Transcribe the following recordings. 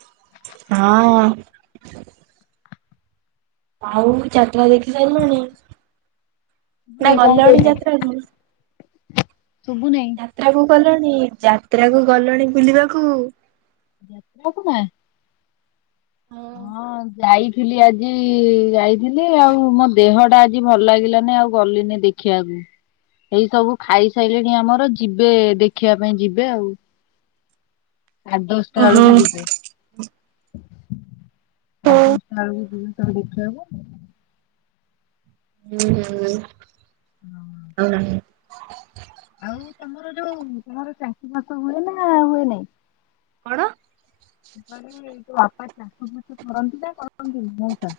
ହଁଅଁ, ଆଉ ଚାରିଟା ଦେଖି ସାରିଲୁଣି? ନା ନାଇଁ କଣ ଗଲଣି କହିଲୁ ଯାତ୍ରାକୁ। ଶୁଭୁ ନାଇଁ? ଯାତ୍ରା କୁ ଗଲଣି ଯାତ୍ରା କୁ ଗଲଣି ବୁଲିବାକୁ। କୁ ମା ହଁ, ହଁ ଯାଇଥିଲି ଆଜି ଯାଇଥିଲି ଆଉ ମୋ ଦେହ ଟା ଆଜି ଭଲ ଲାଗିଲାନି ଆଉ ଗଲିନି ଦେଖିବାକୁ। ଏଇ ସବୁ ଖାଇସାଇଲେଣି ଆମର ଯିବେ ଦେଖିବା ପାଇଁ ଯିବେ ଆଉ ଆଠ ଦଶଟା ଓହୋ ବେଳକୁ ଯିବେ। ହୁଁ ଦସଟା ବେଳକୁ ଯିବେ ସବୁ ଦେଖିବାକୁ। ହୁଁ ହୁଁ ହ, ହୁଁ, [inaudible] ତମର ଯୋଉ ତମର ଚାଷୀ ବାସ ହୁଏ ନା ହୁଏ ନାଇଁ। କଣ ଘରେ ଜଉ ଆପ ଚାଷ ବାସ କରନ୍ତି ନା କରନ୍ତିନି ମଉଷା।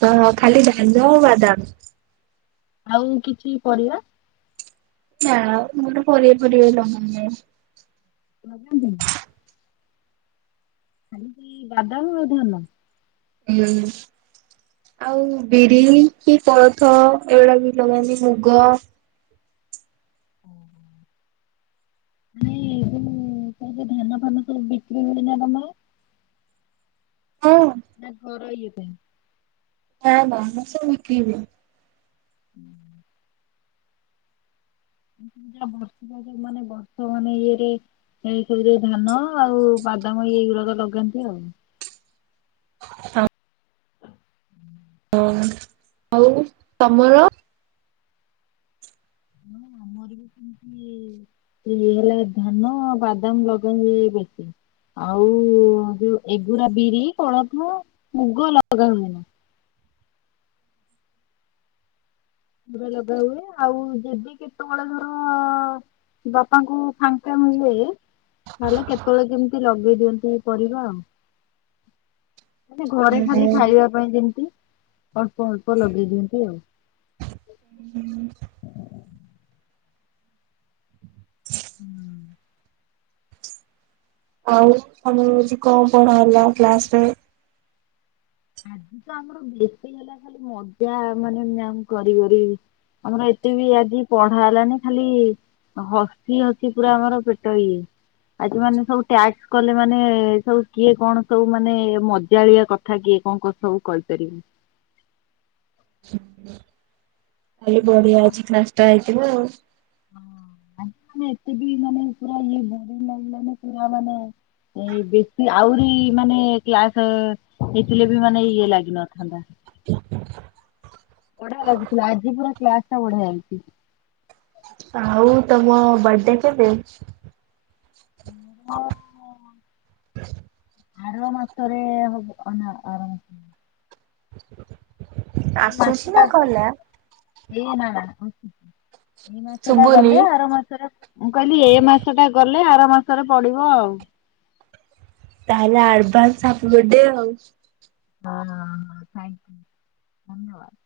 ହଁ ଖାଲି ଧାନ ଆଉ ବାଦାମ। ଆଉ କିଛି ପରିବା? ନାଁ ମୁଟେ ପରିବା ଫରିବା ଲ ଲଗାନ୍ତିନି? ଖାଲିକି ବାଦାମ ଆଉ ଧାନ। ହୁଁ, ଆଉ ବିରି କି କୋଳଥ ଏଗୁଡା ବି ଲଗାନ୍ତି ମୁଗ ହୁଁ ଉଁ ମାନେ ଉଁ ଧାନ ଫାନ ସବୁ ବିକ୍ରି ହୁଏନା ତମର? ହଁ, ନା ଘରଇଏ ପାଇଁ? ନା ନାଆମର ସବୁ ବିକ୍ରି ହୁଏ। ହୁଁ, ଯାହା ବର୍ଷ ମାନେ ବର୍ଷ ମାନେ ଇଏରେ ସେଇସବୁରେ ଧାନ ଆଉ ବାଦାମହି ଏଇଗୁଡାକ ଲଗାନ୍ତି ଆଉ ହ ଆଉ ତମର? ହଁ [unintelligible] ଆମର ବି ସେମତି ହେଲା ଧାନ ବାଦାମ ଲଗାନ୍ତି ବେଶି। ଆଉ ଯୋଉ ଏଗୁରା ବିରି କୋଳଥ ମୁଗ ଲଗା ହୁଏନି। ପୁରା ଲଗା ହୁଏ ଆଉ ଯେବେ କେତେବେଳେ ଧର ବାପାଙ୍କୁ ଫାଙ୍କା ମିଳେ ତାହଲେ କେତେବେଳେ କେମିତି ଲଗେଇ ଦିଅନ୍ତି ଏଇ ପରିବା ଆଉ। [inaudible] ମାନେ ଘରେ ହୁଁ ଖାଲି ହୁଁ ଖାଇବା ପାଇଁ ଯେମିତି। ଅଳ୍ପ ଅଳ୍ପ ଲଗେଇ ଦିଅନ୍ତି ଆଉ। ହୁଁ ହୁଁ, ଆଉ ତମର ଆଜି କଣ ପଢା ହେଲା କ୍ଲାସରେ- ଆଜି ତ ଆମର ବେଶୀ ହେଲା ଖାଲି ମଜା ମାନେ ମ୍ୟାମ କରି କରି ଆମର ଏତେ ବି ଆଜି ପଢା ହେଲାନି ଖାଲି ହସି ହସି ପୁରା ଆମର ପେଟ ଇଏ। ଆଜି ମାନେ ସବୁ ଟାସ୍କ କଲେ ମାନେ ସବୁ କିଏ କଣ ସବୁ ମାନେ ମଜାଳିଆ କଥା କିଏ କଣ କ ସବୁ କହିପାରିବୁ। ଖାଲି ବଢିଆ ଅଛି ନଷ୍ଟା ହେଇଥିବ ଆଉ। ଏତେ ବି ମାନେ ପୁରା ଇଏ ମାନେ ପୁରା ମାନେ ଏଇ ବେଶୀ ଆହୁରି ମାନେ କ୍ଲାସ ହେଇଥିଲେ ବି ମାନେ ଇଏ ଲାଗିନଥାନ୍ତା [inaudible] ବଢିଆଲାଗୁଥିଲା ଆଜି ପୁରା କ୍ଲାସ ଟା ବଢିଆ ହେଇଛି। ଆଉ ତମ ବଡେ କେବେ? [unintelligible] [inaudible] ଆର ମାସ ରେ ହବ ଆର ମାସ। ଆସୁ ସ ନା କହିଲା। ଏ ନା। [unintelligible] ଏଇ ମାସ ଟା ଶୁଭୁନି? ଗଲେ ଆର ମାସ ମୁଁ କହିଲି ଏ ମାସ ଟା ଗଲେ ଆର ମାସରେ ପଡିବ ଆଉ। ତାହେଲେ ଆଡଭାନ୍ସ ହାପିବଡେ ଆଉ। ହଁ ଥ୍ୟଙ୍କ ଧନ୍ୟବାଦ।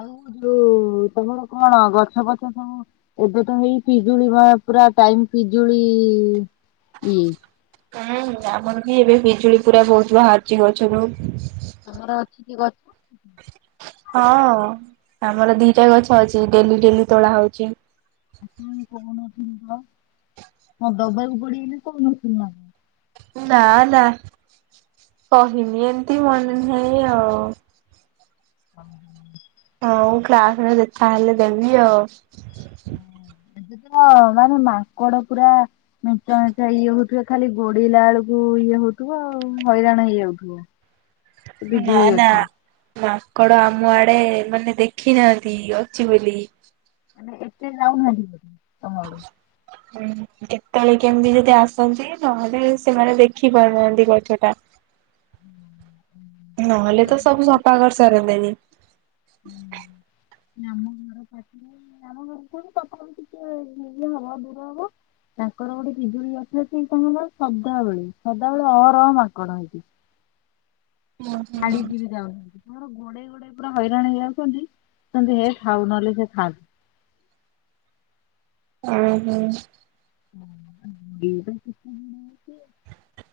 ଆଉ ଯୋଉ ତମର କଣ ଗଛ ପଛ ସବୁ ଏବେ ତ ହେଇ ପିଜୁଳି ବା ପୁରା ଟାଇମ ପିଜୁଳି ଏଇ। ହୁଁ ଆମର ବି ଏବେ ବିଜୁଳି ପୁରା ବହୁତ ବାହାରୁଚି ଗଛରୁ। ତମର ଅଛିିକି ଗଛ? ହଁ ଆମର ଦିଟା ଗଛ ଅଛି ଡେଲି ଡେଲି ତୋଳା ହଉଛି। ମଁ ଦବାକୁ ପଡିଗଲେ କ ନଥିଲ ନା କ? ନା ନା କହିନି ଏମିତି ମନେ ନାହିଁ ଆଉ। ଓ ହ। ହଉ କ୍ଲାସରେ ଦେଖା ହେଲେ ଦେବି ଆଉ। ଏବେ ତ ମାନେ ମାଙ୍କଡ ପୁରା ମେଞ୍ଚା ମେଞ୍ଚା ଇଏ ହଉଥିବେ ଖାଲି ଗୋଡିଲା ବେଳକୁ ଇଏ ହଉଥିବ ଆଉ ହଇରାଣ ହେଇଯାଉଥିବ। [inaudible] ବିଜୁଳି ନା ଅଛି। ମାଙ୍କଡ ଆମ ଆଡେ ମାନେ ଦେଖି ନାହାନ୍ତି ଅଛି ବୋଲି। ଆ ଏତେ ଲାଉନ ହେଜି ବ ତମ ଆଡେ। ହ କେତେବେଳେ କେମତି ଯଦି ଆସନ୍ତି ନହେଲେ ସେମାନେ ଦେଖି ପାରୁନାହାନ୍ତି ଗଛ ଟା। ନହେଲେ ତ ସବୁ ସଫା କରି ସାରନ୍ତେନି। [inaudible] ଆମ ଘର ପାଖରେ ଆମ ଘରକୁ ତପମ ଟିକେ ଇଏ ହବ ଦୂର ହବ। ତାଙ୍କର ଗୋଟେ ବିଜୁଳି ଗଛ ଅଛି ହେ ସେ ତାଙ୍କ ସଦାବେେଳେ ସଦାବେଳେ ଅ ରଅ ମାଙ୍କଡ ହେଇଛି। [inaudible] [unintelligible] ମୋର ଗୋଡେଇ ଗୋଡେ ପୁରା ହଇରାଣ ହେଇଯାଉଛନ୍ତି ହେ ଖାଉ ନହେଲେ ସେ ଖାଆନ୍ତି। [inaudible] ଓ ହୋଁ। [unintelligible]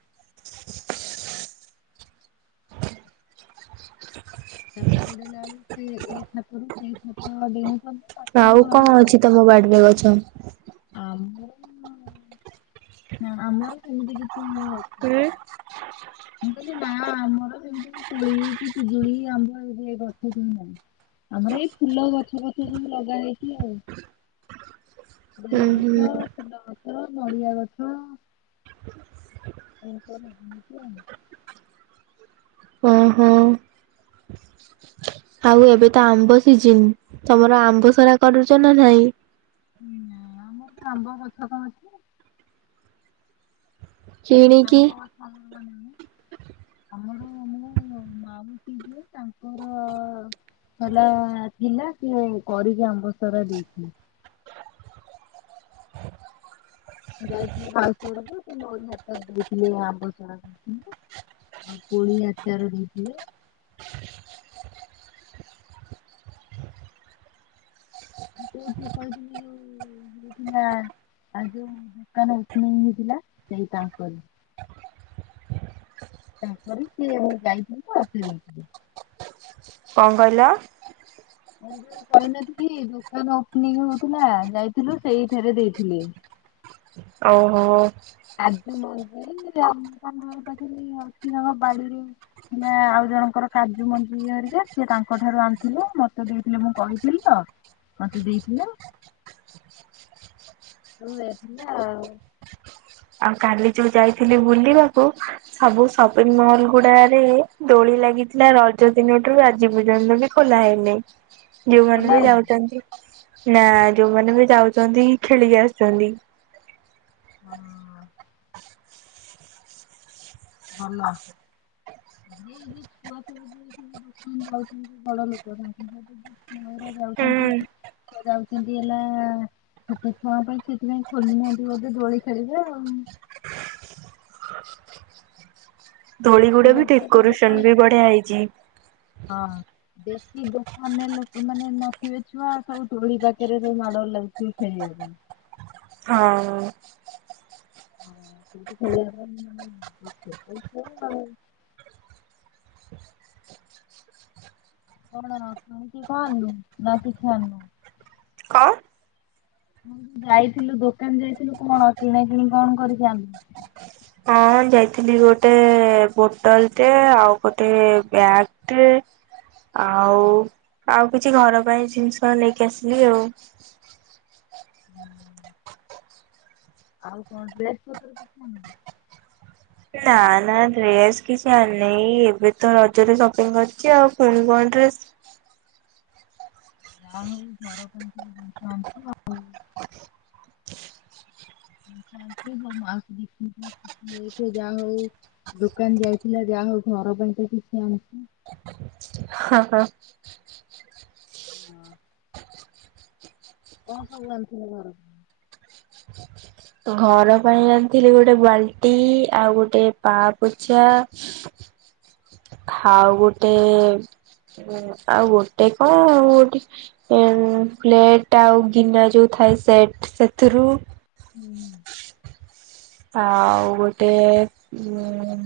[unintelligible] ପାଖରେ ଆଉ ଘର କଣ ଗୁରା ଅଛି ତମ ବାଡି ରେ ଗଛ? ଆମର ନା ଆମର ସେମତି କିଛି ହୁଁ। ମୁଁ କହିଲେ ନା ଆମର ଯେମିତି କି କୋଳି କି ପିଜୁଳି ଆମର ଏବେ ଗଛ କି ନାହିଁ। ଆମର ଏଇ ଫୁଲ ଗଛ ପଛ ସବୁ ଲଗାଯାଇଛି ଆଉ। ବେଲ ହୁଁ ଗଛ ଫୁଲ ଗଛ ନଡ଼ିଆ ଗଛ ଏମତି ସବୁ ଲଗେଇଚି ଆଉ। ଓହୋ ଆଉ ଏବେ ତ ଆମ୍ବ ସିଜନ ତମର ଆମ୍ବ ସରା କରୁଛ ନା ନାଇଁ? ନାଇଁ ଆମର ଆମ୍ବ ଗଛ କଣ ଅଛି। କିଣିକି? ଆମ୍ବ ଗଛ ଆମର ପା ନାଇଁ। ଆ ପିଇସି ଯିଏ ତାଙ୍କର ଅ ହେଲା ଥିଲା ସେ କରିକି ଆମ୍ବସରା ଦେଇଥିଲେ। ହ [inaudible] ଯାଇଥିଲେ ବାଉସରକୁ ସେ ମୋରି ହାତରେ ଦେଇଥିଲେ ଆମ୍ବସରା ସମସ୍ତଙ୍କୁ। ଆଉ ପୁଣି ଆଚାର ଦେଇଥିଲେ। କୋଉଠି କହିଥିଲି ଯୋଉ ଯଉଠି ନାଁ। ଆଉ ଯୋଉ ଦୋକାନ ପୁଅ ନେଇଥିଲା ସେଇ ତାଙ୍କରି। କରିଛି ମୁଁ ଯାଇଥିଲ ତ ସେ ଦେଇଥିଲେ। କଣ କହିଲ? ଯୋଉ କହିନଥିଲି ଦୋକାନ ଓପନିଂ ହଉଥିଲା ଯାଇଥିଲୁ ସେଇଠାରେ ଦେଇଥିଲେ। ଓହୋ, କାଜୁ ମଞ୍ଜି ରା ଘର ପାଖରେ ଅଛି ତାଙ୍କ ବାଡିରେ। ହେଲେ ଆଉ ଜଣଙ୍କର କାଜୁ ମଞ୍ଜିରେ ସିଏ ତାଙ୍କ ଠାରୁ ଆଣିଥିଲେ ମତେ ଦେଇଥିଲେ ମୁଁ କହିଥିଲି ତ। ମତେ ଦେଇଥିଲ? [inaudible] ଆଉ କାଲି ଯୋଉ ଯାଇଥିଲି ବୁଲିବାକୁ ସବୁ ସପିଙ୍ଗ ମଲ ଗୁଡାରେ ଦୋଳି ଲାଗ ଲାଗିଥିଲା ରଜ ଦିନଠୁ ଆଜି ପର୍ଯ୍ୟନ୍ତ ବି ଖୋଲା ହେଇନି ଭଲ ଯଉମାନେ ବି ହେଇନି। ଯାଉଚନ୍ତି ନା ଯୋଉମାନେ ବି ଯାଉଚନ୍ତି ଖେଳିକି ଆସୁଚନ୍ତି। ହଁ ଅଁ ଭଲ। ଏଇ ଯେ ଛୁଆସବୁ ଦୋକାନ ଯାଉଛନ୍ତି ବଡ ଲୋକ ଯାଉଛନ୍ତି [unintelligible] ଯାଉଛନ୍ତି ଯାଉଛନ୍ତି ହେଲା ଛୋଟ ଛୁଆ ପାଇଁ ସେଥିପାଇଁ ଖୋଲିନାହାନ୍ତି ବୋଧେ ଦୋଳି ଖେଳିବେ ଆଉ [inaudible] ଦୋଳି ଗୁଡା ଏବେ ବି ଠିକ ଯିଏ ଯୋଉ ଦୋକାନ କରୁସନ୍ତି ବଢିଆ ହେଇଚି। ହଁ, ବେଶୀ ଦୋକାନେ ଲୋକ ମାନେ ନଥିବେ ଛୁଆ ସବୁ ଦୋଳି ପାଖରେ ସବୁ ମାଡ଼ ଗୋଡ଼ ଲାଗୁଥିବେ ଖେଳିବା ହ, ହଁ, ହ ସବୁତ ଖେଳିବା ପାଇଁ ଛୋଟ ଛୁଆ ଆଉ। କଣ କିଣିକି କଣ ଆଣିଲୁ ନା କିଛି ଆଣିନୁ? କଣ? ମୁଁ ଯାଇଥିଲୁ ଦୋକାନ ଯାଇଥିଲୁ କଣ କିଣା କିିଣି କଣ କରିବୁ ଆମେ। ହଁ ଯାଇଥିଲି ଗୋଟେ ବୋଟଲ ଟେ ଆଉ ଗୋଟେ ବ୍ୟାଗ ଟେ ଆଉ ଆଉ କିଛି ଘର ପାଇଁ ଜିନିଷ ନେଇକି ଆସିଲି ଆଉ। ଆଉ କଣଡ୍ରେସ ପତର କିଛି ଆଣିନୁ? ନା ନା ଡ୍ରେସ କିଛି ଆଣିିନହି ଏବେ ତ ରଜରେ ସପିଂ କରିଛି ଆଉ ପୁଣି କଣ ଡ୍ରେସ ହ ଯାହା ହଉ ଘର ପାଇଁ କି ଜିନିଷ ଆଣିଚୁ ଆଉ। [inaudible] ଜିନିଷ ଆଣିଛ ମୋ ମାଉସି ଦେଖିକି ଖୁସି ହଇଯାଇଥିବ ଯାହା ହଉ ଦୋକାନ ଯାଇଥିଲା ଯା ଉ ଘର ପାଇଁ ତ କିଛି ଆଣିଛି। ହଁ ହଁ, ହଁ, କଣ ସବୁ ଆଣିଥିଲୁ ଘରୁ? ଘର ପାଇଁ ଆଣିଥିଲି ଗୋଟେ ବାଲ୍ଟି, ଆଉ ଗୋଟେ ପା ପୋଛା ଆଉ ଗୋଟେ ଆଉ ଗୋଟେ କଣ ଆଉ ଗୋଟେ ଏଁ ପ୍ଲେଟ ଆଉ ଗିନା ଯୋଉ ଥାଏ ସେଟ୍ ସେଥିରୁ ହୁଁ ଆଉ ଗୋଟେ ଉମ୍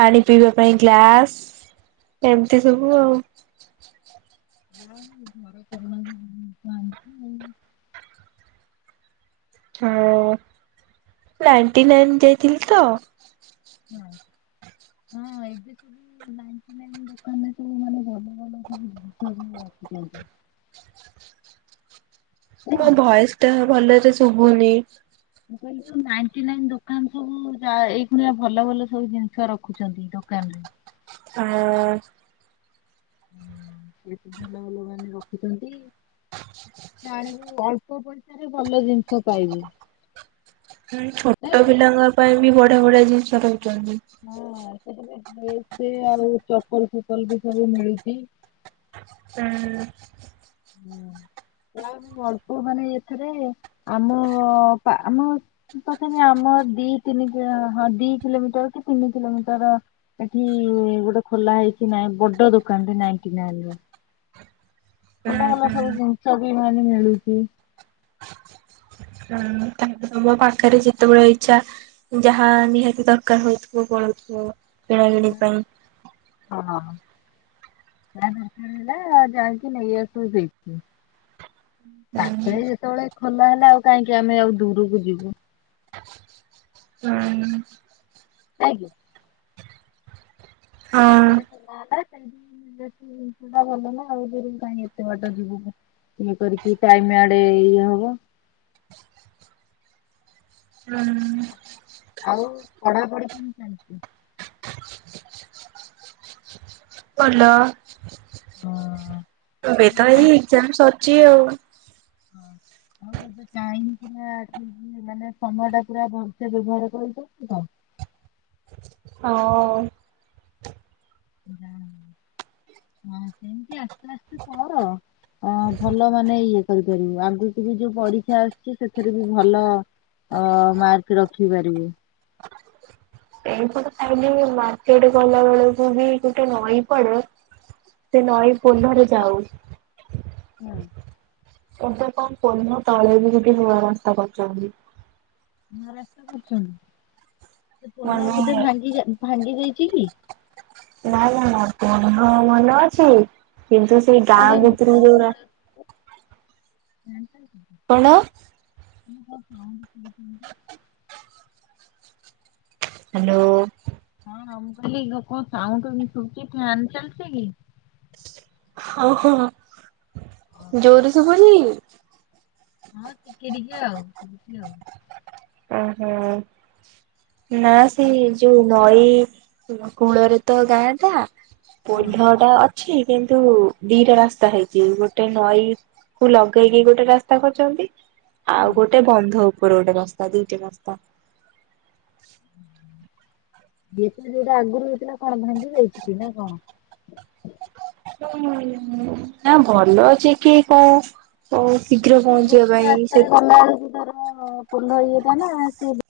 ପାଣି ପିଇବା ପାଇଁ ଗ୍ଲାସ ଏମତି ସବୁ ଆଉ। ଯା ହଉ ଘର କରଣା ଜିନିଷ ସବୁ ଆଣିଚୁ ଆଉ। ହଉ। ନାଇଣ୍ଟି ନାଇନ୍ ଯାଇଥିଲି ତ ହଁ। ହଁ ଦୋକାନ [unintelligible] [unintelligible] [inaudible] ମୋ କି? ଭଏସ ଟା ଭଲରେ ଶୁଭୁନି। ମୁଁ କହିଲି କଣ ନାଇଣ୍ଟି ନାଇନ୍ ଦୋକାନ ସବୁ ଯାଏ ଏଇଥିଲା ଭଲ ଭଲ ସବୁ ଜିନିଷ ରଖୁଛନ୍ତି ଦୋକାନୀ। ଆ ହଁ ସେତ ଭଲ ଭଲ ମାନେ ରଖୁଛନ୍ତି ଆଣିବୁ ଅଳ୍ପ ପଇସାରେ ଭଲ ଜିନିଷ ପାଇବୁ। ହଁ ନାଇଁ ଛୋଟ କି? ପିଲାଙ୍କ ପାଇଁ ବି ବଢିଆ ବଢିଆ ଜିନିଷ ରଖୁଛନ୍ତି। ଗିଫ୍ଟ ଆଉ ଚପଲ ଫପଲ ବି ସବୁ ମିଳୁଚି। ହୁଁ। ଯା ହଉ ଅଳ୍ପ ମାନେ ଏଥେରେ ଆମ ଆମ ତଥାପି ଆମ ଆମ ଦି ତିନି ହଁ ଦି କିଲୋମିଟର କି ତିନି କିଲୋମିଟର ଏଠି ଗୋଟେ ଖୋଲା ହେଇଛି ନାଇଁ ବଡ ଦୋକାନ ଟେ ନାଇଣ୍ଟି ନାଇନ୍ ର। ଭଲ ଭଲ ସବୁ ଜିନିଷ ବି ମାନେ ମିଳୁଚି ହଁ ତାପରେ ତମ ପାଖରେ ଯେତେବେଳେ ଇଚ୍ଛା ଯାହା ନିହାତି ଦରକାର ହୋଇଥିବ ପଳଉ ଓ କିଣାକିଣି ପାଇଁ ଜବ ଦରକାର ହେଲା ଆ ଯାଇକି ନେଇ ଆସୁଥିବ ସେଇଠୁ। ହୁଁ ପାଖେରେ ଯେତେବେଳେ ଖୋଲା ହେଲା ଆଉ କାହିଁକି ଆମେ ଆଉ ଦୂରକୁ ଯିବୁ? ହୁଁ ହୁଁ। ଆଜ୍ଞା। ହଁ [unintelligible] ସେଇଟା ଭଲ ନା ଆଉ ଯୋଉ କାଇଁ ଏତେ ବାଟ ଯିବୁ ପୁଣି। ଇଏ କରିକି ଟାଇମ ଆଡେ ଇଏ ହବ ହୁଁ ଆଉ ପଢାପଢି କଣ ଚାଲିଚି? ଭଲ। ଏବେ ତ ଏଇ ଏକ୍ଜାମ ସରିଚି ଆଉ। ଆଉ ଏବେ ଟାଇମ୍ ଟା ମାନେ ସମୟ ଟା ପୁରା ଭଲସେ ବ୍ୟବହାର କର। [unintelligible] ହଁ। ହଁ ହଁ ସେମତି ଅ ତୁ ଆସି କର ଭଲ ମାନେ ଇଏ କରିପାରିବୁ। ଆଗକୁ ବି ଯୋଉ ପରୀକ୍ଷା ଆସୁଚି ସେଥିରେ ବି ଭଲ ଅ ମାର୍କ ରଖି ପାରିବୁ। ଏଇପଟ ସାଇଟ୍ ରେ ମାର୍କେଟ ଗଲା ବେଳକୁ ବି ଗୋଟେ ନଈ ପଡେ ସେ ନଈ ପୋଲରେ ଯାଉ। ହୁଁ। ଏବେ କଣ ପୋଲ ତଳେ ବି ଗୋଟେ ନୂଆ ରାସ୍ତା କରୁଛନ୍ତି। ନୂଆ ରାସ୍ତା କରୁଛନ୍ତି। ସେ ପୋଲ ମାନେ ବୋଧେ ଭାଙ୍ଗି ଯାଇ ଭାଙ୍ଗି ଯାଇଚି କି କି! ନାଇ ନା ନା ପଣି ହ ମନେ ଅଛି କିନ୍ତୁ ସେଇ କଣ ଗାଁ ଗୋଟେ ଭିତରୁ ହଁ ଯଉା [unintelligible] କଣ? [unintelligible] ହ୍ୟାଲୋ। ହଲି କଣ ସାଉଣ୍ଡ ଶୁବଛି ଫ୍ୟାନ ଚଲଛି କି? ଓହୋ ଓହୋ ଜୋରୁ ସବୁନ ହଁ ଟିକେ ଟିକେ ଶୁଭୁଚି ଆଉ। ଓହୋ ନା ସେ ଆଉ ଯୋଉ ନଈ କୂଳରେ ତ ଗାଁ ଟା ହଁ ପୋଲ ଟା ଅଛି କିନ୍ତୁ ଦିଟା ରାସ୍ତା ହେଇଛି, ଗୋଟେ ନଈ କୁ ଲଗେଇକି ଗୋଟେ ରାସ୍ତା କରଛନ୍ତି। ହୁଁ। ଆଉ ଗୋଟେ ବନ୍ଧ ଉପରେ ଗୋଟେ ବସ୍ତା ଦିଟେ ବସ୍ତା [inaudible] ଦ ତ ଯୋଉଟା ଆଗରୁ ହେଇଥିଲା କଣ ଭାଇନ୍ତି ଦେଇଛି କି ନା କଣ? ନା ଭଲ ଅଛି କିଏ କଣ ହଉ ଶୀଘ୍ର ପହଞ୍ଚିବା ପାଇଁ ସେ ଫୁଲ ଇଏଟା ନା ସେଏ